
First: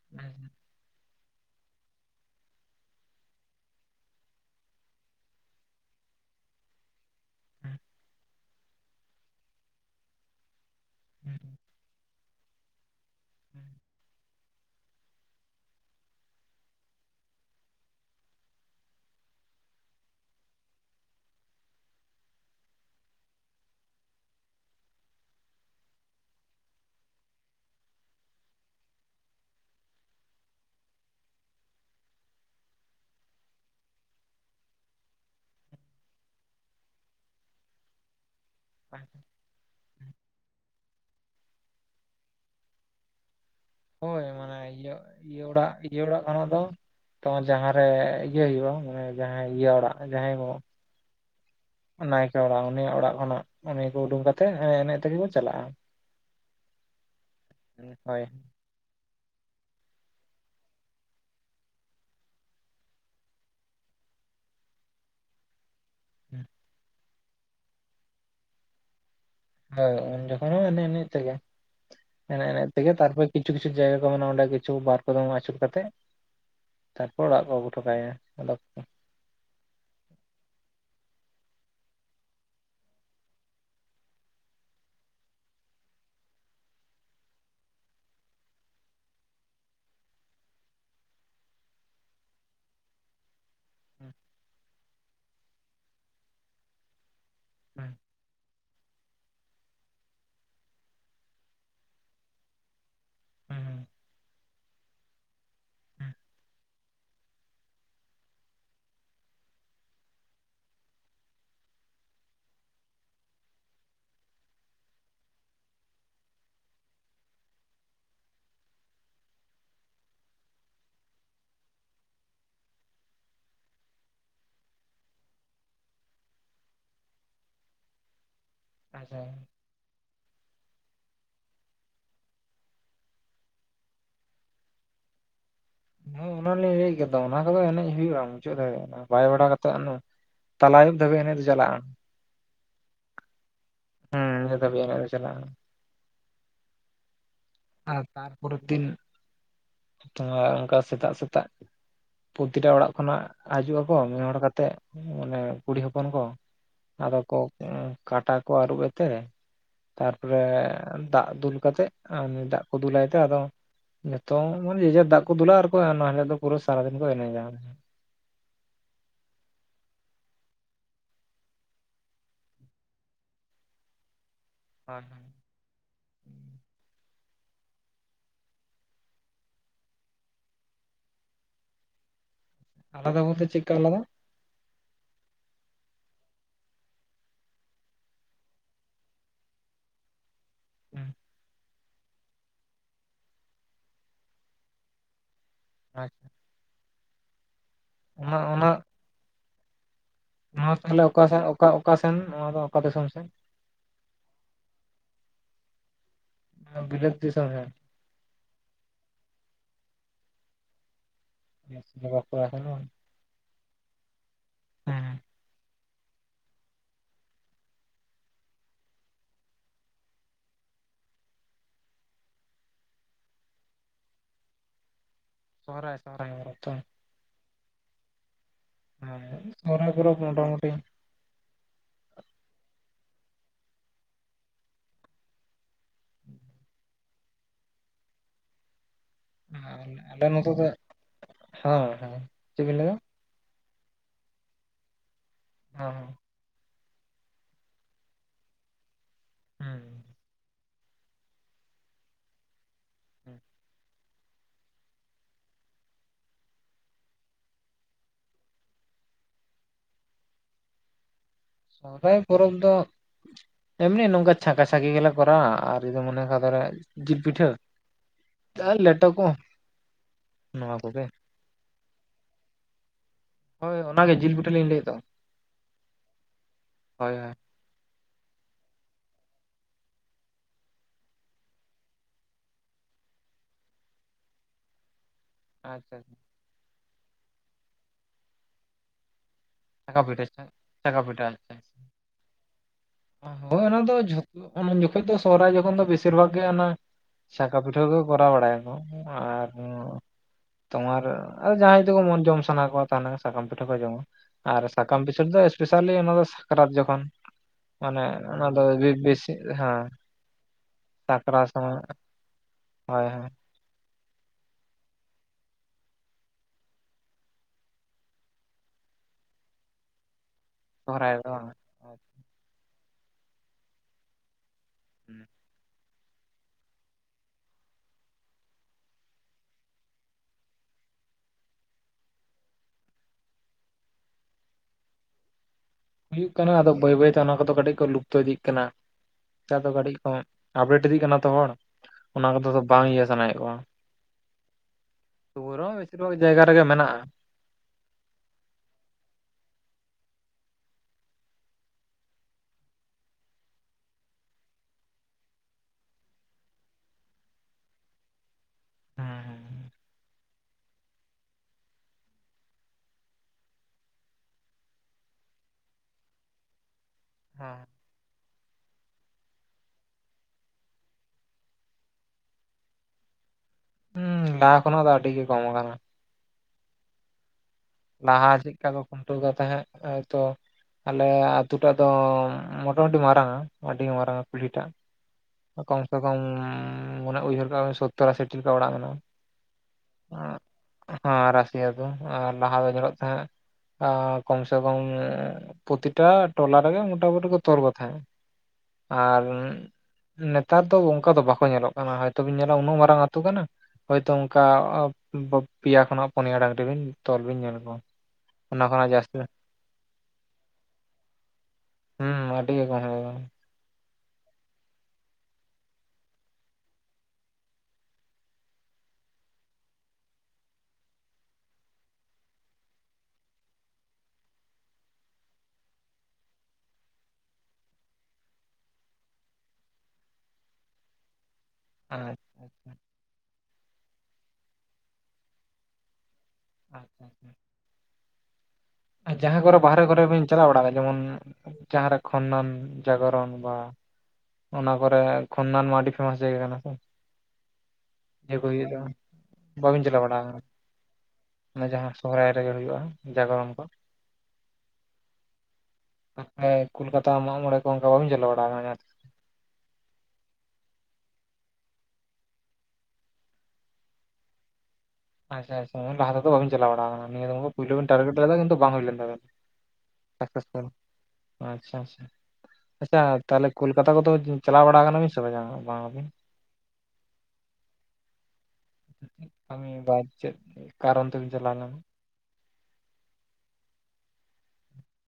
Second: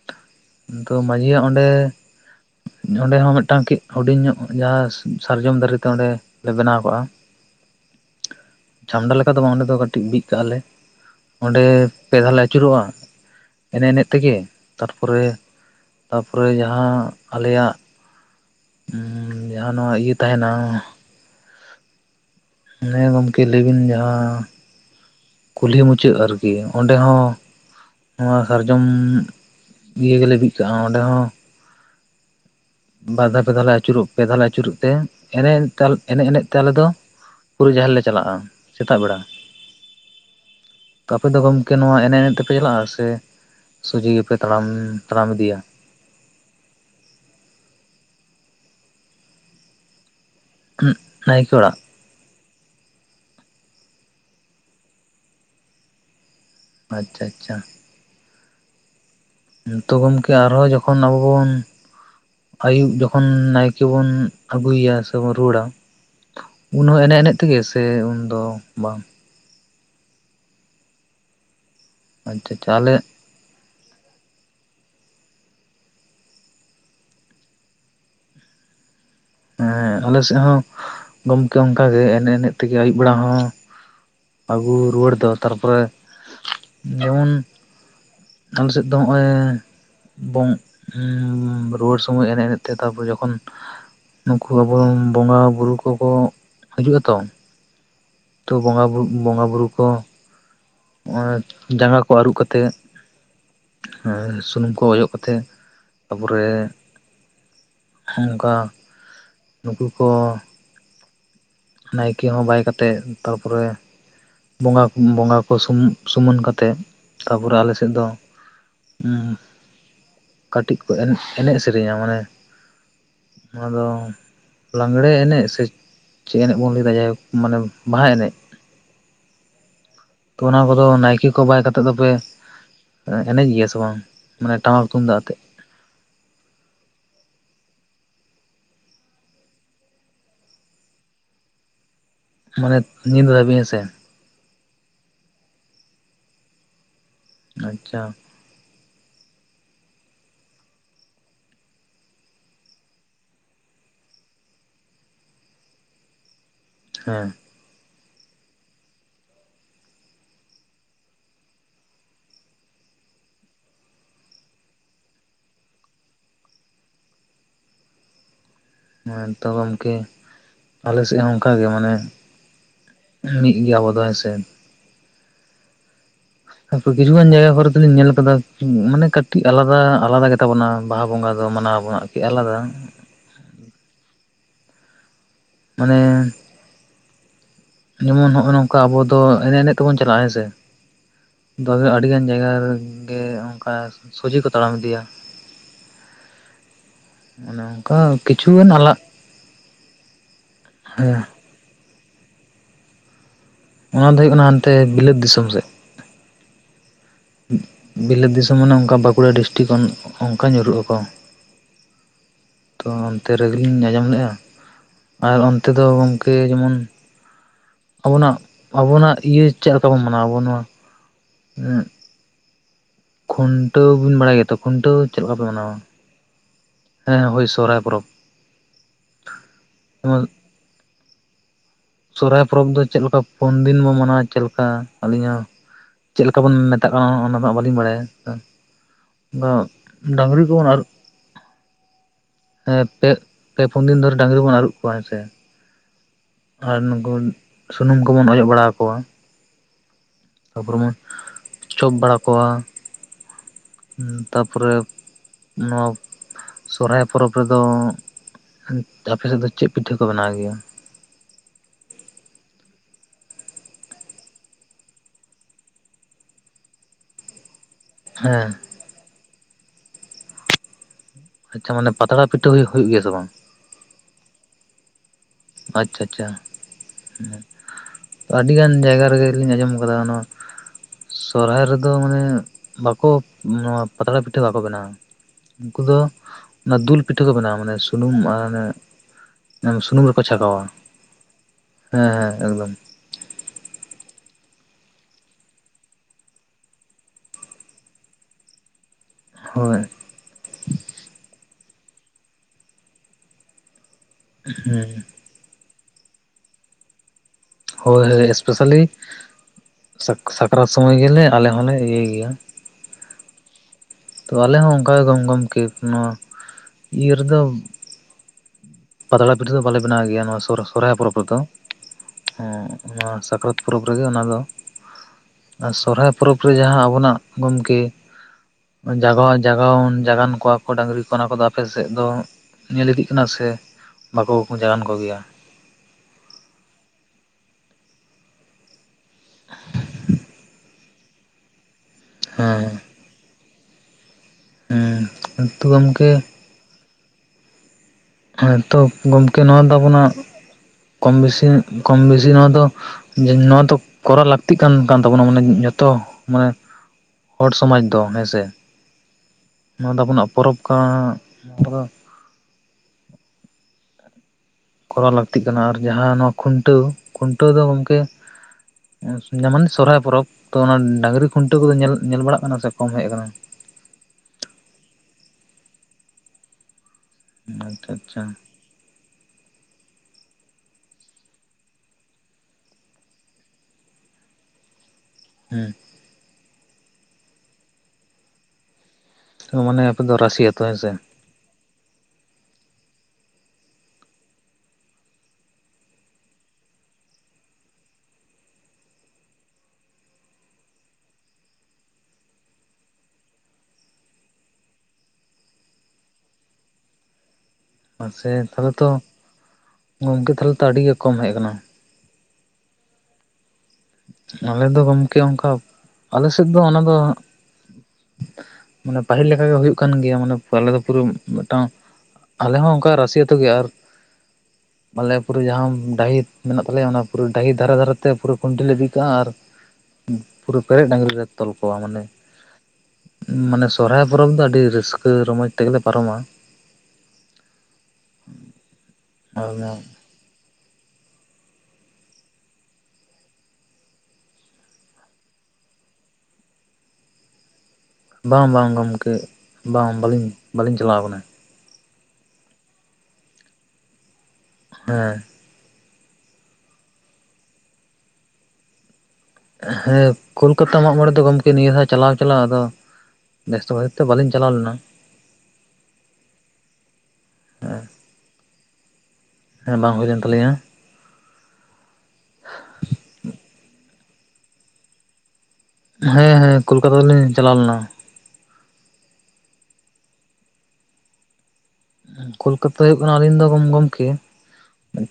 [inaudible] ᱛᱚ ᱢᱟᱹᱡᱷᱤᱭᱟᱜ ᱚᱸᱰᱮ ᱻᱚᱸᱰᱮ ᱦᱚᱸ ᱢᱤᱫᱴᱟᱝ ᱦᱩᱰᱤᱧ ᱧᱚᱜ ᱡᱟᱦᱟᱸ ᱥᱟᱨᱡᱚᱢ ᱫᱟᱨᱮ ᱛᱮ ᱚᱸᱰᱮ ᱞᱮ ᱵᱮᱱᱟᱣ ᱠᱟᱜᱼᱟ [unintelligible] ᱪᱷᱟᱢᱰᱟ ᱞᱮᱠᱟ ᱫᱚ ᱵᱟᱝ ᱚᱸᱰᱮ ᱫᱚ ᱠᱟᱹᱴᱤᱡ ᱵᱤᱫ ᱠᱟᱜᱼᱟ ᱞᱮ ᱦᱮᱸ ᱚᱸᱰᱮ ᱯᱮ ᱫᱷᱟᱣ ᱞᱮ ᱟᱹᱪᱩᱨᱚᱜᱼᱟ ᱦᱮᱸ ᱮᱱᱮᱡ ᱮᱱᱮᱡ ᱛᱮᱜᱮ ᱛᱟᱨᱯᱚ ᱨᱮ ᱛᱟᱨᱯᱚ ᱨᱮ ᱡᱟᱦᱟᱸ ᱟᱞᱮᱭᱟᱜ ᱡᱟᱦᱟᱸ ᱱᱚᱣᱟ ᱤᱭᱟᱹ ᱛᱟᱦᱮᱱᱟ ᱦᱮᱸ ᱜᱚᱝᱠᱮ ᱞᱟᱹᱭ ᱵᱤᱱ ᱡᱟᱦᱟᱸᱻ ᱠᱩᱞᱦᱤ ᱢᱩᱪᱟᱹᱫ ᱟᱨᱠᱤ ᱚᱸᱰᱮ ᱦᱚᱸ ᱱᱚᱣᱟ ᱥᱟᱨᱡᱚᱢ ᱤᱭᱟᱹ ᱜᱮᱞᱮ ᱵᱤᱫ ᱠᱟᱜᱼᱟ ᱚᱸᱰᱮ ᱦᱚᱸ ᱵᱟᱨ ᱫᱷᱟᱣ ᱯᱮ ᱫᱷᱟᱣ ᱞᱮ ᱟᱹᱪᱩᱨᱚᱜ ᱯᱮ ᱫᱷᱟᱣ ᱞᱮ ᱟᱹᱪᱩᱨᱚᱜ ᱛᱮ ᱮᱱᱮᱡ ᱮᱱᱮᱡ ᱛᱮ ᱮᱱᱮᱡ ᱮᱱᱮᱡ ᱛᱮ ᱟᱞᱮ ᱫᱚ ᱯᱩᱨᱟᱹ ᱡᱟᱦᱮᱨ ᱞᱮ ᱪᱟᱞᱟᱜᱼᱟ᱾ ᱦᱮᱸ ᱥᱮᱛᱟᱜ ᱵᱮᱲᱟ ᱛᱚ ᱟᱯᱮ ᱫᱚ ᱜᱚᱢᱠᱮ ᱱᱚᱣᱟ ᱮᱱᱮᱡ ᱮᱱᱮᱡ ᱛᱮᱯᱮ ᱪᱟᱞᱟᱜᱼᱟ ᱥᱮ ᱥᱚᱡᱷᱮ ᱦᱳᱭ ᱜᱮᱯᱮ ᱢᱟᱱᱮ ᱛᱟᱲᱟᱢ ᱤᱭᱟᱹ ᱛᱟᱲᱟᱢ ᱤᱭᱟᱹ ᱤᱫᱤᱭᱟ? ᱚᱲᱟᱜ ᱤᱭᱟᱹ ᱚᱲᱟᱜ ᱠᱷᱚᱱᱟᱜ ᱫᱚ ᱛᱚ ᱡᱟᱦᱟᱸ ᱨᱮ ᱤᱭᱟᱹ ᱦᱩᱭᱩᱜᱼᱟ ᱢᱟᱱᱮ ᱡᱟᱦᱟᱸ ᱤᱭᱟᱹ ᱚᱲᱟᱜ ᱡᱟᱦᱟᱸᱭ [inaudible] ᱱᱟᱭᱠᱮ ᱚᱲᱟᱜ ᱱᱟᱭᱠᱮ ᱚᱲᱟᱜ ᱩᱱᱤᱭᱟᱜ ᱚᱲᱟᱜ ᱠᱷᱚᱱᱟᱜ ᱩᱱ ᱠᱚ ᱩᱰᱩᱝ ᱠᱟᱛᱮᱜ ᱮᱱᱮᱡ ᱛᱮᱜᱮ ᱠᱚ ᱪᱟᱞᱟᱜᱼᱟ᱾ ᱟᱪᱪᱷᱟ ᱟᱪᱪᱷᱟ ᱦᱳᱭ ᱛᱚ ᱜᱚᱢᱠᱮ ᱟᱨᱦᱚᱸ ᱡᱚᱠᱷᱚᱱ ᱟᱵᱚ ᱵᱩᱱ ᱟᱭᱩᱵ ᱡᱚᱠᱷᱚᱱ ᱱᱟᱭᱠᱮ ᱵᱩᱱ ᱟᱹᱜᱩᱭᱮᱭᱟ ᱥᱮᱵᱚᱱ ᱨᱩᱣᱟᱹᱲᱟ ᱩᱱᱦᱚᱸ ᱮᱱᱮᱡ ᱮᱱᱮᱡ ᱛᱮᱜᱮ ᱥᱮ ᱩᱱ ᱫᱚ ᱵᱟᱝ? ᱦᱳᱭ ᱩᱱ ᱡᱚᱠᱷᱚᱱ ᱦᱚᱸ ᱮᱱᱮᱡ ᱮᱱᱮᱡ ᱛᱮᱜᱮ ᱮᱱᱮᱡ ᱟᱪᱪᱷᱟ ᱮᱱᱮᱡ ᱟᱪᱪᱷᱟ ᱛᱮᱜᱮ ᱟᱞᱮ ᱛᱟᱨᱯᱚᱨ ᱠᱤᱪᱷᱩ ᱠᱤᱪᱷᱩ ᱡᱟᱭᱜᱟ ᱢᱮᱱᱟᱜᱼᱟ ᱚᱸᱰᱮ ᱠᱤᱪᱷᱩ ᱵᱟᱨ ᱯᱮ ᱫᱚᱢ ᱟᱹᱪᱩᱨ ᱠᱟᱛᱮ ᱛᱟᱨᱯᱚᱨ ᱚᱲᱟᱜ ᱠᱚ ᱟᱹᱜᱩ ᱦᱚᱴᱚ ᱠᱟᱭᱟ᱾ ᱮᱻ ᱟᱞᱮ ᱥᱮᱫ ᱦᱚᱸ ᱜᱚᱢᱠᱮ ᱚᱱᱠᱟ ᱜᱮ ᱮᱱᱮᱡ ᱮᱱᱮᱡ ᱛᱮᱜᱮ ᱟᱭᱩᱵ ᱵᱮᱲᱟ ᱦᱚᱸ ᱟᱹᱜᱩ ᱨᱩᱣᱟᱹᱲ ᱫᱚ ᱛᱟᱨᱯᱚ ᱨᱮ ᱡᱮᱢᱚᱱ [inaudible] ᱥᱮᱫ ᱫᱚ ᱱᱚᱜᱼ ᱚᱭ ᱮ [inaudible] ᱨᱩᱣᱟᱹᱲ ᱥᱩᱢᱟᱹᱭ ᱮᱱᱮᱡ ᱮᱱᱮᱡ ᱛᱮ ᱛᱟᱯᱚᱨ ᱡᱚᱠᱷᱚᱱ ᱱᱩᱠᱩ ᱟᱵᱚ ᱵᱚᱸᱜᱟ ᱵᱩᱨᱩ ᱠᱚᱠᱚ ᱦᱤᱡᱩᱜᱼᱟ ᱛᱚ ᱦᱩᱸ ᱛᱚ ᱵᱚᱸᱜᱟ ᱵᱚᱸᱜᱟ ᱵᱩᱨᱩ ᱠᱚ [inaudible] ᱡᱟᱸᱜᱟ ᱠᱩ ᱟᱹᱨᱩᱵ ᱠᱟᱛᱜ ᱥᱩᱱᱩᱢ ᱠᱩ ᱚᱡᱚᱜ ᱠᱟᱛᱮᱜ ᱛᱟᱯᱚᱨᱮ ᱱᱚᱝᱠᱟ ᱱᱩᱠᱩ ᱠᱚ ᱱᱟᱭᱠᱮ ᱦᱚᱸ ᱵᱟᱭ ᱠᱟᱛᱮᱜ ᱛᱟᱨᱯᱚᱨᱮ ᱵᱚᱸᱜᱟ ᱵᱚᱸᱜᱟ ᱠᱚ ᱥᱩᱢᱟᱹᱱ ᱠᱟᱛᱮᱜ ᱛᱟᱯᱚᱨᱮ ᱟᱞᱮᱥᱮᱫ ᱫᱚ ᱠᱟᱹᱴᱤᱡ ᱠᱚ ᱮᱱᱮᱡ ᱥᱮᱨᱮᱧᱟ ᱢᱟᱱᱮ ᱟᱫᱚ ᱞᱟᱜᱽᱲᱮ ᱮᱱᱮᱡ ᱥᱮᱨᱮᱧ ᱪᱮᱫ ᱮᱱᱮᱡ ᱵᱚᱱ ᱞᱟᱹᱭᱮᱫᱟ ᱡᱟᱦᱳᱠ ᱢᱟᱱᱮ ᱵᱟᱦᱟ ᱮᱱᱮᱡ᱾ [inaudible] ᱛᱚ ᱚᱱᱟ ᱠᱚᱫᱚ ᱱᱟᱭᱠᱮ ᱠᱚ ᱵᱟᱭ ᱠᱟᱛᱮᱜ ᱫᱚᱯᱮ ᱮᱜ ᱮᱱᱮᱡ ᱜᱮᱭᱟ ᱥᱮ ᱵᱟᱝ ᱢᱟᱱᱮ ᱴᱟᱢᱟᱠ ᱛᱩᱢᱫᱟᱜ ᱟᱛᱮᱜ? ᱦᱮᱸ ᱚᱱᱟᱞᱮ ᱮᱱᱮᱡᱟ ᱜᱮᱫᱚ ᱚᱱᱟ ᱚᱱᱟ ᱠᱚᱫᱚ ᱮᱱᱮᱡ ᱦᱩᱭᱩᱜᱼᱟ ᱢᱩᱪᱟᱹᱫ ᱨᱮ ᱵᱟᱭ ᱵᱟᱲᱟ ᱠᱟᱛᱮᱫ᱾ ᱛᱟᱞᱟ ᱟᱭᱩᱵ ᱫᱷᱟᱹᱵᱤᱡ ᱮᱱᱮᱡ ᱫᱚ ᱪᱟᱞᱟᱜᱼᱟ᱾ ᱢᱟᱱᱮ ᱧᱤᱫᱟᱹ ᱫᱷᱟᱹᱵᱤᱡ ᱦᱮᱸᱥᱮ? ᱦᱩᱸ ᱧᱤᱫᱟᱹᱫᱷᱟᱵᱤᱡ ᱮᱱᱮᱡ ᱫᱚ ᱪᱟᱞᱟᱜ-ᱟ ᱟᱨ ᱟᱪᱪᱷᱟ ᱛᱟᱨ ᱯᱚᱨᱮ ᱛᱤᱱ ᱟᱜ ᱚᱱᱠᱟ ᱥᱮᱛᱟᱜ ᱥᱮᱛᱟᱜ ᱯᱨᱚᱛᱤᱴᱟ ᱚᱲᱟᱜ ᱠᱷᱚᱱᱟᱜ ᱦᱤᱡᱩᱜ ᱟᱠᱚ ᱢᱤᱫ ᱦᱚᱲ ᱠᱟᱛᱮᱜ ᱢᱟᱱᱮ ᱠᱩᱲᱤ ᱦᱚᱯᱚᱱ ᱠᱚ ᱟᱫᱚ ᱠᱚ ᱠᱟᱴᱟ ᱠᱚ ᱟᱨᱩᱵᱮ ᱛᱮ ᱛᱟᱨᱯᱚᱨᱮ ᱫᱟᱜ ᱫᱩᱞ ᱠᱟᱛᱮᱫ ᱫᱟᱜ ᱠᱚ ᱫᱩᱞᱟᱭ ᱛᱮ ᱟᱫᱚ ᱡᱚᱛᱚ ᱢᱟᱱᱮ ᱡᱮᱡᱟᱨ ᱫᱟᱜ ᱠᱚ ᱫᱩᱞᱟᱜᱼᱟ ᱟᱨ ᱮᱱ ᱦᱤᱞᱳᱜ ᱫᱚ ᱯᱩᱨᱟᱹ ᱥᱟᱨᱟᱫᱤᱱ ᱠᱚ ᱮᱱᱮᱡᱟ᱾ ᱦᱮᱸ ᱛᱚ ᱜᱚᱝᱠᱮ ᱟᱞᱮ ᱥᱮᱫ ᱦᱚᱸ ᱚᱱᱠᱟᱜᱮ ᱢᱟᱱᱮ ᱢᱤᱫ ᱜᱮ ᱟᱵᱚ ᱫᱚ ᱦᱮᱸᱥᱮ? [inaudible] ᱠᱤᱪᱷᱩᱜᱟᱱ ᱡᱟᱭᱜᱟ ᱠᱚᱨᱮ ᱫᱚᱞᱤᱧ ᱧᱮᱞ ᱟᱠᱟᱫᱟ ᱢᱟᱱᱮ ᱠᱟᱹᱴᱤᱡ ᱟᱞᱟᱫᱟ ᱟᱞᱟᱫᱟ ᱜᱮᱛᱟ ᱵᱚᱱᱟ ᱵᱟᱦᱟ ᱵᱚᱸᱜᱟ ᱫᱚ ᱢᱟᱱᱟᱣ ᱟᱵᱚᱱᱟᱜ᱾ ᱠᱮ ᱟᱞᱟᱫᱟ ᱟᱞᱟᱫᱟ ᱵᱚᱞᱛᱮ ᱪᱮᱫ ᱞᱮᱠᱟ ᱟᱞᱟᱫᱟ? ᱢᱟᱱᱮ ᱡᱮᱢᱚᱱ ᱦᱚᱜ ᱱᱚᱝᱠᱟ ᱟᱵᱚ ᱫᱚ ᱮᱱᱮᱡ ᱮᱱᱮᱡ ᱛᱮᱵᱚᱱ ᱪᱟᱞᱟᱜᱼᱟ ᱦᱮᱸᱥᱮ ᱦᱩᱸ ᱫᱚ ᱟᱹᱰᱤ ᱜᱟᱱ ᱡᱟᱭᱜᱟ ᱨᱮᱜᱮ ᱚᱱᱠᱟ ᱥᱚᱡᱤ ᱠᱚ ᱛᱟᱲᱟᱢ ᱤᱫᱤᱭᱟ᱾ ᱟᱡ ᱚᱱᱮ ᱚᱱᱠᱟ ᱚᱱᱟ ᱠᱤᱪᱷᱩᱜᱟᱱ ᱟᱞᱟᱜ ᱱᱚᱣᱟ ᱛᱟᱦᱚᱞᱮ ᱦᱮᱸ ᱚᱠᱟᱥᱮᱫ ᱚᱠᱟ ᱚᱠᱟ ᱥᱮᱱ ᱱᱚᱣᱟ ᱫᱚ ᱚᱠᱟ ᱫᱤᱥᱚᱢ ᱥᱮᱱ? ᱱᱚᱣᱟ ᱫᱚ ᱦᱳᱭᱳᱜ ᱠᱟᱱᱟ ᱦᱟᱱᱛᱮ ᱵᱤᱞᱟᱹᱛ ᱫᱤᱥᱚᱢ ᱥᱮᱫ᱾ ᱵᱤᱞᱟᱹᱛ ᱫᱤᱥᱚᱢ ᱥᱮᱫ᱾ ᱵᱤᱞᱟᱹᱛ ᱫᱤᱥᱚᱢ ᱢᱟᱱᱮ ᱚᱱᱠᱟ ᱵᱟᱸᱠᱩᱲᱟ ᱰᱤᱥᱴᱤᱠ ᱚᱱᱠᱟ ᱧᱩᱨᱩᱜ ᱟᱠᱚ᱾ ᱱᱮᱥ ᱫᱚ ᱵᱟᱠᱚ ᱢᱟᱱᱟᱣᱟ? ᱛᱚ ᱚᱱᱛᱮ ᱨᱮᱜᱮ ᱞᱤᱧ ᱟᱸᱡᱚᱢ ᱞᱮᱜᱼᱟ ᱦᱮᱸ ᱟᱨ ᱚᱱᱛᱮ ᱫᱚ ᱜᱚᱝᱠᱮ ᱡᱮᱢᱚᱱ ᱟᱵᱚᱱᱟᱜ ᱟᱵᱚᱱᱟᱜ ᱤᱭᱟᱹ ᱪᱮᱫ ᱞᱮᱠᱟ ᱵᱚᱱ ᱢᱟᱱᱟᱣᱟ ᱟᱵᱚ ᱱᱚᱣᱟ ᱩᱜ ᱠᱷᱩᱱᱴᱟᱹᱣ ᱵᱤᱱ ᱵᱟᱲᱟᱭ ᱜᱮᱭᱟ ᱛᱚ ᱠᱷᱩᱱᱴᱟᱹᱣ ᱪᱮᱫ ᱞᱮᱠᱟ ᱯᱮ ᱢᱟᱱᱟᱣᱟ ᱥᱚᱦᱚᱨᱟᱭ ᱥᱚᱦᱚᱨᱟᱭ ᱦᱮᱛᱚ ᱦᱮᱸ ᱦᱳᱭ ᱥᱚᱦᱚᱨᱟᱭ ᱯᱚᱨᱚᱵᱽ᱾ ᱚ ᱥᱚᱦᱚᱨᱟᱭ ᱯᱚᱨᱚᱵᱽ ᱫᱚ ᱢᱚᱴᱟᱢᱩᱴᱤ ᱥᱚᱨᱦᱟᱭ ᱯᱚᱨᱚᱵᱽ ᱫᱚ ᱪᱮᱫ ᱞᱮᱠᱟ ᱯᱩᱱ ᱫᱤᱱ ᱵᱚ ᱢᱟᱱᱟᱣᱟ ᱪᱮᱫ ᱞᱮᱠᱟ ᱟᱹᱞᱤᱧ ᱦᱚ ᱪᱮᱫ ᱞᱮᱠᱟ ᱵᱚᱱ ᱢᱮᱛᱟᱜ-ᱟ ᱚᱱᱟ ᱢᱟ ᱵᱟᱹᱞᱤᱧ ᱵᱟᱲᱟᱭᱟ ᱾ ᱟᱞᱮ ᱰᱟᱝᱨᱤ ᱱᱚᱛᱮ ᱠᱚ ᱫᱚ ᱵᱚᱱ ᱟᱨᱩᱵ ᱦᱮᱸ ᱦᱮᱸ ᱪᱮᱫ ᱵᱤᱱ ᱮᱜ ᱞᱟᱹᱭᱫᱟ? ᱯᱮ ᱯᱮ ᱯᱩᱱ ᱫᱤᱱ ᱫᱷᱚᱨᱮ ᱰᱟᱹᱝᱨᱤ ᱵᱚᱱ ᱟᱹᱩᱵ ᱠᱚᱣᱟ ᱦᱮᱸ ᱥᱮ᱾ ᱦᱚᱸ ᱦᱚᱸ ᱾ ᱟᱨ ᱱᱩᱠᱩ ᱥᱩᱱᱩᱢ ᱠᱚᱵᱩᱱ ᱚᱡᱚᱜ ᱵᱟᱲᱟ ᱟᱠᱚᱣᱟ ᱾ ᱦᱩᱸ ᱾ ᱛᱟᱨᱯᱚᱨᱮ ᱵᱚᱱ ᱪᱚᱯ ᱵᱟᱲᱟ ᱠᱚᱣᱟ ᱾ ᱦᱩᱸ ᱾ ᱛᱟᱨ ᱯᱚᱨᱮ ᱱᱚᱣᱟ ᱥᱚᱨᱦᱟᱭ ᱯᱚᱨᱚᱵᱽ ᱨᱮᱫᱚ ᱟᱯᱮ ᱥᱮᱫ ᱫᱚ ᱪᱮᱫ ᱯᱤᱴᱷᱟᱹ ᱠᱚ ᱵᱮᱱᱟᱣ ᱜᱮᱭᱟ? ᱥᱚᱦᱚᱨᱟᱭ ᱯᱚᱨᱚᱵᱽ ᱫᱚ ᱮᱢᱱᱤ ᱱᱚᱝᱠᱟ ᱪᱷᱟᱠᱟ ᱪᱷᱟᱠᱤ ᱜᱮᱞᱮ ᱠᱚᱨᱟᱣᱟ ᱟᱨ ᱡᱩᱫᱤ ᱢᱚᱱᱮ ᱠᱷᱟᱱ ᱛᱟᱞᱮ ᱡᱤᱞ ᱯᱤᱴᱷᱟᱹ᱾ ᱦᱮᱸ ᱾ ᱟᱨ ᱞᱮᱴᱚ ᱠᱚ ᱱᱚᱣᱟ ᱠᱚᱜᱮ ᱟᱪᱪᱷᱟ ᱢᱟᱱᱮ ᱯᱟᱛᱲᱟ ᱯᱤᱴᱷᱟᱹ ᱦᱩᱭᱩᱜ, ᱦᱩᱭᱩᱜ ᱜᱮᱭᱟ ᱥᱮ ᱵᱟᱝ? ᱦᱳᱭ ᱚᱱᱟ ᱜᱤ ᱡᱤᱞ ᱯᱤᱴᱷᱟᱹ ᱞᱤᱧ ᱞᱟᱹᱭᱮᱫ ᱫᱚ᱾ ᱟᱪᱪᱷᱟ ᱟᱪᱪᱷᱟ ᱦᱳᱭ ᱦᱮᱸ ᱦᱳᱭ ᱾ ᱟᱹᱰᱤ ᱜᱟᱱ ᱡᱟᱭᱜᱟ ᱨᱮᱜᱮ ᱞᱤᱧ ᱟᱸᱡᱚᱢ ᱠᱟᱫᱟ ᱱᱚᱸᱣᱟ ᱥᱚᱨᱦᱟᱭ ᱨᱮᱫᱚ ᱢᱟᱱᱮ ᱵᱟᱠᱚ ᱱᱚᱣᱟ ᱯᱟᱛᱲᱟ ᱯᱤᱴᱷᱟᱹ ᱵᱟᱠᱚ ᱵᱮᱱᱟᱣᱟ᱾ ᱩᱱᱠᱩ ᱟᱪᱪᱷᱟ ᱫᱚ ᱟᱪᱪᱷᱟ ᱚᱱᱟ ᱫᱩᱞ ᱯᱤᱴᱷᱟᱹ ᱠᱚ ᱵᱮᱱᱟᱣᱟ ᱢᱟᱱᱮ ᱥᱩᱱᱩᱢ ᱟᱻ ᱟᱱᱮ ᱚᱱᱮ ᱪᱷᱟᱸᱠᱟ ᱥᱩᱱᱩᱢ ᱠᱚ ᱯᱤᱴᱷᱟᱹ ᱪᱷᱟ- ᱪᱷᱟᱠᱟᱣᱟ ᱪᱷᱟᱸᱠᱟ ᱯᱤᱴᱷᱟᱹ ᱟᱪᱪᱷᱟ ᱟᱪᱪᱷᱟ᱾ ᱦᱮᱸ ᱦᱮᱸ ᱮᱠᱫᱚᱢ ᱾ ᱦᱳᱭ ᱚᱱᱟ ᱫᱚ ᱡᱷᱚᱛᱚ ᱚᱱ ᱩᱱ ᱡᱚᱠᱷᱚᱡ ᱫᱚ ᱥᱚᱨᱦᱟᱭ ᱡᱚᱠᱷᱚᱱ ᱫᱚ ᱵᱮᱥᱤᱨ ᱵᱷᱟᱜᱽ ᱜᱮ ᱚᱱᱟ ᱪᱷᱟᱠᱟ ᱯᱤᱴᱷᱟᱹ ᱠᱚ ᱠᱚᱨᱟᱣ ᱵᱟᱲᱟᱭᱟ ᱟᱠᱚ ᱦᱳᱭ [inaudible] ᱛᱳᱢᱟᱨ ᱟᱨ ᱡᱟᱦᱟᱸᱭ ᱫᱚ ᱠᱚ ᱢᱚᱱ ᱡᱚᱢ ᱥᱟᱱᱟ ᱠᱚᱣᱟ ᱛᱟᱞᱦᱮ ᱠᱷᱟᱱ ᱥᱟᱠᱟᱢ ᱯᱤᱴᱷᱟᱹ ᱠᱚ ᱡᱚᱢᱟ᱾ ᱟᱨ ᱥᱟᱠᱟᱢ ᱦᱩᱸ ᱯᱤᱴᱷᱟᱹ ᱫᱚ ᱮᱥᱯᱮᱥᱟᱞᱤ ᱚᱱᱟ ᱫᱚ ᱥᱟᱠᱨᱟᱛ ᱡᱚᱠᱷᱚᱱ ᱾ ᱢᱟᱱᱮ ᱦᱳᱭ ᱦᱳᱭ ᱚᱱᱟ ᱫᱚ ᱮᱥᱯᱮᱥᱟᱞᱤ ᱵᱤ-ᱵᱤᱥᱤ ᱦᱮᱸ ᱥᱟᱠᱨᱟᱛ ᱥᱚᱢᱚᱭ ᱜᱮᱞᱮ ᱥᱟᱠᱨᱟ ᱟᱞᱮ ᱦᱚᱸᱞᱮ ᱥᱚᱢᱚᱭ ᱤᱭᱟᱹᱭ ᱜᱮᱭᱟ ᱦᱳᱭ ᱦᱮᱸ ᱾ ᱛᱚ ᱟᱞᱮ ᱦᱚᱸ ᱚᱝᱠᱟ ᱜᱮ ᱜᱚᱢ-ᱜᱚᱢᱠᱮ ᱱᱚᱣᱟ ᱤᱭᱟᱹ ᱨᱮᱫᱚ ᱯᱟᱛᱲᱟ ᱯᱤᱴᱷᱟᱹ ᱫᱚ ᱵᱟᱞᱮ ᱵᱮᱱᱟᱣ ᱜᱮᱭᱟ ᱱᱚᱣᱟ ᱥᱚᱨ-ᱥᱚᱨᱦᱟᱭ ᱥᱚᱦᱨᱟᱭ ᱯᱚᱨᱚᱵᱽ ᱫᱚ ᱨᱮᱫᱚ ᱵᱟᱝ ᱾ ᱦᱮᱸ ᱱᱚᱣᱟ ᱥᱟᱠᱨᱟᱛ ᱯᱚᱨᱚᱵᱽ ᱨᱮᱜᱮ ᱚᱱᱟ ᱫᱚ ᱦᱩᱸ᱾ ᱟᱨ ᱥᱚᱨᱦᱟᱭ ᱯᱚᱨᱚᱵᱽ ᱨᱮ ᱡᱟᱦᱟᱸ ᱟᱵᱚᱱᱟᱜ ᱜᱚᱢᱠᱮ ᱡᱟᱜᱟᱣᱟᱜ-ᱡᱟᱜᱟᱣ ᱡᱟᱜᱟᱱ ᱠᱚᱣᱟ ᱠᱚ ᱰᱟᱹᱝᱨᱤ ᱠᱚ ᱚᱱᱟ ᱠᱚᱫᱚ ᱟᱯᱮ ᱥᱮᱫ ᱫᱚ ᱧᱮᱞ ᱤᱫᱤᱜ ᱠᱟᱱᱟ ᱥᱮ ᱵᱟᱠᱚ ᱡᱟᱜᱟᱱ ᱠᱚ ᱜᱮᱭᱟ? ᱦᱩᱭᱩᱜ ᱠᱟᱱᱟ ᱟᱫᱚ ᱵᱟᱹᱭ ᱵᱟᱹᱭ ᱛᱮ ᱚᱱᱟ ᱠᱚᱫᱚ ᱠᱟᱹᱴᱤᱡ ᱠᱚ ᱞᱩᱯᱛᱚ ᱤᱫᱤᱜ ᱠᱟᱱᱟ᱾ ᱱᱮᱛᱟᱜ ᱫᱚ ᱠᱟᱹᱴᱤᱡ ᱠᱚ ᱟᱯᱰᱮᱴ ᱤᱫᱤᱜ ᱠᱟᱱᱟ ᱛᱚ ᱦᱚᱲ ᱚᱱᱟ ᱠᱚᱫᱚ ᱦᱮᱸ ᱵᱟᱝ ᱤᱭᱟᱹ ᱥᱟᱱᱟᱭᱮᱫ ᱠᱚᱣᱟ᱾ ᱦᱮᱸ ᱛᱩᱵᱩ ᱠᱤᱱᱛᱩ ᱨᱮᱦᱚᱸ ᱵᱮᱥᱤᱨ ᱜᱚᱢᱠᱮ ᱵᱷᱟᱜᱽ ᱡᱟᱭᱜᱟ ᱨᱮᱜᱮ ᱢᱮᱱᱟᱜᱼᱟ᱾ ᱦᱮᱸ ᱛᱚ ᱜᱚᱢᱠᱮ ᱱᱚᱣᱟ ᱫᱚ ᱟᱵᱚᱱᱟᱜ ᱠᱚᱢ ᱵᱮᱥᱤ ᱠᱚᱢ ᱵᱮᱥᱤ ᱱᱚᱣᱟ ᱫᱚ ᱡᱮ ᱱᱚᱣᱟ ᱫᱚ ᱠᱚᱨᱟᱣ ᱞᱟᱹᱠᱛᱤᱜ ᱠᱟᱱ ᱠᱟᱱ ᱛᱟᱵᱚᱱᱟ ᱢᱟᱱᱮ ᱡᱚᱛᱚ ᱢᱟᱱᱮ ᱦᱚᱲ ᱥᱚᱢᱟᱡᱽ ᱫᱚ ᱦᱮᱸ ᱥᱮ, ᱦᱩᱸ ᱱᱚᱣᱟ ᱫᱚ ᱟᱵᱚᱱᱟᱜ ᱯᱚᱨᱚᱵᱽ ᱠᱟᱱᱟ ᱱᱚᱣᱟ ᱠᱚᱫᱚ ᱠᱚᱨᱟᱣ ᱞᱟᱹᱠᱛᱤᱜ ᱠᱟᱱᱟ᱾ ᱟᱨ ᱡᱟᱦᱟᱸ ᱱᱚᱣᱟ ᱠᱷᱩᱱᱴᱟᱹᱣ ᱠᱷᱩᱱᱴᱟᱹᱣ ᱫᱚ ᱦᱩᱸ ᱜᱚᱢᱠᱮ ᱡᱮᱢᱚᱱ ᱥᱚᱨᱦᱟᱭ ᱯᱚᱨᱚᱵᱽ ᱛᱚ ᱚᱱᱟ ᱰᱟᱹᱝᱨᱤ ᱠᱷᱩᱱᱴᱟᱹᱣ ᱠᱚᱫᱚ ᱧᱮᱞ ᱧᱮᱞ ᱵᱟᱲᱟᱜ ᱠᱟᱱᱟ ᱥᱮ ᱠᱚᱢ ᱦᱮᱡ ᱟᱠᱟᱱᱟ? ᱦᱩᱸ ᱞᱟᱦᱟ ᱠᱷᱚᱱᱟᱜ ᱫᱚ ᱟᱹᱰᱤ ᱜᱮ ᱠᱚᱢ ᱟᱠᱟᱱᱟ᱾ [unintelligible] ᱞᱟᱦᱟ ᱪᱮᱫᱠᱟ ᱠᱚ ᱠᱷᱩᱱᱴᱟᱹᱣ ᱠᱩ ᱛᱟᱦᱮᱸᱫ ᱮᱻ ᱛᱚ ᱟᱞᱮ ᱟᱛᱩ ᱴᱟᱜ ᱫᱚ ᱢᱚᱴᱟᱢᱩᱴᱤ ᱢᱟᱨᱟᱝ-ᱟ ᱟᱹᱰᱤ ᱢᱟᱨᱟᱝᱼᱟ ᱠᱩᱞᱦᱤ ᱴᱟᱜ ᱾ ᱦᱮᱸ ᱠᱚᱢ ᱥᱮ ᱠᱚᱢ ᱩᱱᱟᱹᱜ ᱩᱭᱦᱟᱹᱨ ᱠᱟᱜ ᱢᱮ ᱥᱳᱛᱛᱚᱨ ᱟᱥᱤᱴᱤ ᱞᱮᱠᱟ ᱚᱲᱟᱜ ᱢᱮᱱᱟᱜᱼᱟ᱾ ᱛᱚ ᱢᱟᱱᱮ ᱟᱯᱮ ᱫᱚ ᱨᱟᱹᱥᱤ ᱟᱛᱳ ᱦᱮᱸᱥᱮ ᱦᱮᱸ ᱨᱟᱥᱤᱭᱟ ᱫᱚ ᱟᱨ ᱞᱟᱦᱟ ᱫᱚ ᱧᱮᱞᱚᱜ ᱛᱟᱦᱮᱸᱫ ᱟ ᱠᱚᱢ ᱥᱮ ᱠᱚᱢ ᱯᱨᱚᱛᱤᱴᱟ ᱴᱚᱞᱟ ᱨᱮᱜᱮ ᱢᱚᱴᱟ ᱢᱩᱴᱤ ᱠᱚ ᱛᱚᱨᱠᱚ ᱛᱟᱦᱮᱸᱫ᱾ ᱟᱨ ᱱᱮᱛᱟᱨ ᱫᱚ ᱚᱱᱠᱟ ᱫᱚ ᱵᱟᱠᱚ ᱧᱮᱞᱚᱜ ᱠᱟᱱᱟ ᱦᱚᱭᱛᱳ ᱵᱤᱱ ᱧᱮᱞᱟ ᱩᱱᱟᱹᱜ ᱢᱟᱨᱟᱝ ᱟᱛᱩ ᱠᱟᱱᱟ ᱦᱳᱭᱛᱳ ᱚᱝᱠᱟ ᱯᱮᱭᱟ ᱠᱷᱚᱱᱟᱜ ᱯᱚᱱᱭᱟ ᱰᱟᱹᱝᱨᱤ ᱵᱤᱱ ᱛᱚᱞ ᱵᱤᱱ ᱧᱮᱞ ᱠᱚᱣᱟ᱾ ᱢᱟᱥᱮ ᱚᱱᱟ ᱛᱟᱞᱦᱮ ᱛᱚ ᱠᱷᱚᱱᱟᱜ ᱡᱟᱹᱥᱛᱤ ᱜᱚᱝᱠᱮ ᱛᱟᱞᱦᱮ ᱛᱚ ᱟᱹᱰᱤ ᱜᱮ ᱠᱚᱢ ᱦᱮᱡ ᱟᱠᱟᱱᱟ᱾ ᱦᱩᱸ ᱟᱹᱰᱤ ᱜᱮ ᱠᱚᱢ ᱦᱮᱡ ᱠᱟᱱᱟ᱾ ᱟᱞᱮ ᱫᱚ ᱜᱚᱝᱠᱮ ᱚᱝᱠᱟ, ᱟᱞᱮ ᱥᱮᱫ ᱫᱚ ᱚᱱᱟ ᱫᱚ ᱢᱟᱱᱮ ᱯᱟᱹᱦᱤᱞ ᱞᱮᱠᱟ ᱜᱮ ᱦᱩᱭᱩᱜ ᱠᱟᱱ ᱜᱮᱭᱟ ᱢᱟᱱᱮ ᱯᱟᱞᱮ ᱫᱚ ᱯᱩᱨᱟᱹ ᱢᱤᱫᱴᱟᱝ ᱟᱞᱮ ᱦᱚᱸ ᱚᱝᱠᱟ ᱨᱟᱹᱥᱤ ᱟᱛᱩ ᱜᱮ ᱟᱨ ᱟᱞᱮ ᱯᱩᱨᱟᱹ ᱡᱟᱦᱟᱸᱢ ᱰᱟᱹᱦᱤ ᱢᱮᱱᱟᱜ ᱛᱟᱞᱮᱭᱟ ᱚᱱᱟ ᱯᱩᱨᱟᱹ ᱰᱟᱹᱦᱤ ᱫᱷᱟᱨᱮ ᱫᱷᱟᱨᱮ ᱛᱮ ᱯᱩᱨᱟᱹ ᱠᱷᱩᱱᱴᱤ ᱞᱮ ᱵᱤᱫ ᱠᱟᱜᱼᱟ ᱟᱨ ᱯᱩᱨᱟᱹ ᱯᱮᱨᱮᱡ ᱰᱟᱹᱝᱨᱤ ᱞᱮ ᱛᱚᱞ ᱠᱚᱣᱟ ᱢᱟᱱᱮ ᱟᱪᱪᱷᱟ ᱢᱟᱱᱮ ᱥᱚᱨᱦᱟᱭ ᱯᱚᱨᱚᱵᱽ ᱫᱚ ᱟᱹᱰᱤ ᱨᱟᱹᱥᱠᱟᱹ ᱨᱚᱢᱚᱡᱽ ᱛᱮᱜᱮ ᱞᱮ ᱯᱟᱨᱚᱢᱟ᱾ ᱟᱪᱪᱷᱟ, ᱟᱪᱪᱷᱟ᱾ ᱡᱟᱦᱟᱸ ᱠᱚᱨᱮ ᱟᱨ ᱵᱟᱦᱨᱮ ᱠᱚᱨᱮ ᱵᱮᱱ ᱪᱟᱞᱟᱣ ᱵᱟᱲᱟ ᱡᱮᱢᱚᱱ ᱡᱟᱦᱟᱸᱨᱮ ᱠᱷᱚᱱᱱᱚᱱ, ᱡᱟᱜᱚᱨᱚᱱ ᱵᱟ ᱚᱱᱟ ᱠᱚᱨᱮ ᱠᱷᱚᱱᱱᱟᱱ ᱢᱟ ᱟᱹᱰᱤ ᱯᱷᱮᱢᱟᱥ ᱡᱟᱭᱜᱟ ᱠᱟᱱᱟ ᱥᱮ᱾ ᱤᱭᱟᱹ ᱠᱚ ᱵᱟᱝ ᱵᱟᱝ ᱦᱩᱭᱩᱜᱼᱟ, ᱜᱚᱢᱠᱮ ᱵᱟᱹᱵᱤᱱ ᱵᱟᱝ ᱪᱟᱞᱟᱣ ᱵᱟᱲᱟᱣ? ᱵᱟᱹᱞᱤᱧ ᱵᱟᱹᱞᱤᱧ ᱪᱟᱞᱟᱣ ᱟᱠᱟᱱᱟ ᱚᱱᱮ ᱡᱟᱦᱟᱸ ᱥᱚᱦᱚᱨᱟᱭ ᱨᱮᱜᱮ ᱦᱩᱭᱩᱜᱼᱟ ᱡᱟᱜᱽᱨᱚᱢ ᱠᱚ᱾ ᱦᱩᱸ᱾ ᱛᱟᱦᱚᱞᱮ ᱠᱳᱞᱠᱟᱛᱟ ᱢᱟᱜ ᱢᱚᱬᱮ ᱠᱚ ᱚᱱᱠᱟ ᱵᱟᱵᱤᱱ ᱪᱟᱞᱟᱣ ᱵᱟᱲᱟ ᱟᱠᱟᱱᱟ? ᱚᱱᱟ ᱦᱮᱸ ᱠᱳᱞᱠᱟᱛᱟ ᱢᱟᱜ ᱢᱚᱬᱮ ᱫᱚ ᱜᱚᱢᱠᱮ ᱱᱤᱭᱟᱹ ᱫᱷᱟᱣ ᱪᱟᱞᱟᱣ ᱪᱟᱞᱟᱜ ᱟᱫᱚ ᱵᱮᱥᱛᱚ ᱠᱷᱟᱹᱛᱤᱨ ᱛᱮ ᱵᱟᱞᱤᱧ ᱪᱟᱞᱟᱣ ᱞᱮᱱᱟ᱾ ᱟᱪᱪᱷᱟ, ᱟᱪᱪᱷᱟ ᱞᱟᱦᱟ ᱛᱮᱫ ᱵᱟ ᱵᱤᱱ ᱪᱟᱞᱟᱣ ᱵᱟᱲᱟ ᱟᱠᱟᱱᱟ ᱱᱤᱭᱟᱹ ᱫᱚᱢ ᱜᱮ ᱯᱳᱭᱞᱳ ᱵᱮᱱ ᱴᱟᱨᱜᱮᱴ ᱞᱮᱫᱟ ᱠᱤᱱᱛᱩ ᱵᱟᱝ ᱦᱩᱭ ᱞᱮᱱ ᱛᱟᱵᱮᱱᱟ᱾ ᱦᱮᱸ ᱵᱟᱝ ᱦᱩᱭ ᱞᱮᱱ [unintelligible] ᱟᱪᱪᱷᱟ, ᱛᱟᱹᱞᱤᱧᱟ ᱟᱪᱪᱷᱟ, ᱟᱪᱪᱷᱟ, ᱛᱟᱦᱚᱞᱮ ᱠᱳᱞᱠᱟᱛᱟ ᱠᱚᱫᱚ ᱪᱟᱞᱟᱣ ᱵᱟᱲᱟ ᱠᱟᱱᱟ ᱵᱤᱱ ᱥᱮ ᱵᱟᱝ ᱵᱟᱝ ᱟᱵᱤᱱ ᱦᱮᱸ, ᱦᱮᱸ ᱠᱳᱞᱠᱟᱛᱟ ᱫᱚ ᱞᱤᱧ ᱪᱟᱞᱟᱣ ᱞᱮᱱᱟ᱾ [unintelligible] ᱪᱮᱫ ᱠᱟᱨᱚᱱ ᱛᱮ ᱵᱤᱱ ᱪᱟᱞᱟᱣ ᱞᱮᱱᱟ? ᱠᱳᱞᱠᱟᱛᱟ ᱦᱩᱭᱩᱜ ᱠᱟᱱᱟ ᱟᱹᱞᱤᱧ ᱫᱚ ᱜᱚᱢ ᱜᱚᱢᱠᱮ ᱢᱤᱫᱴᱟᱝ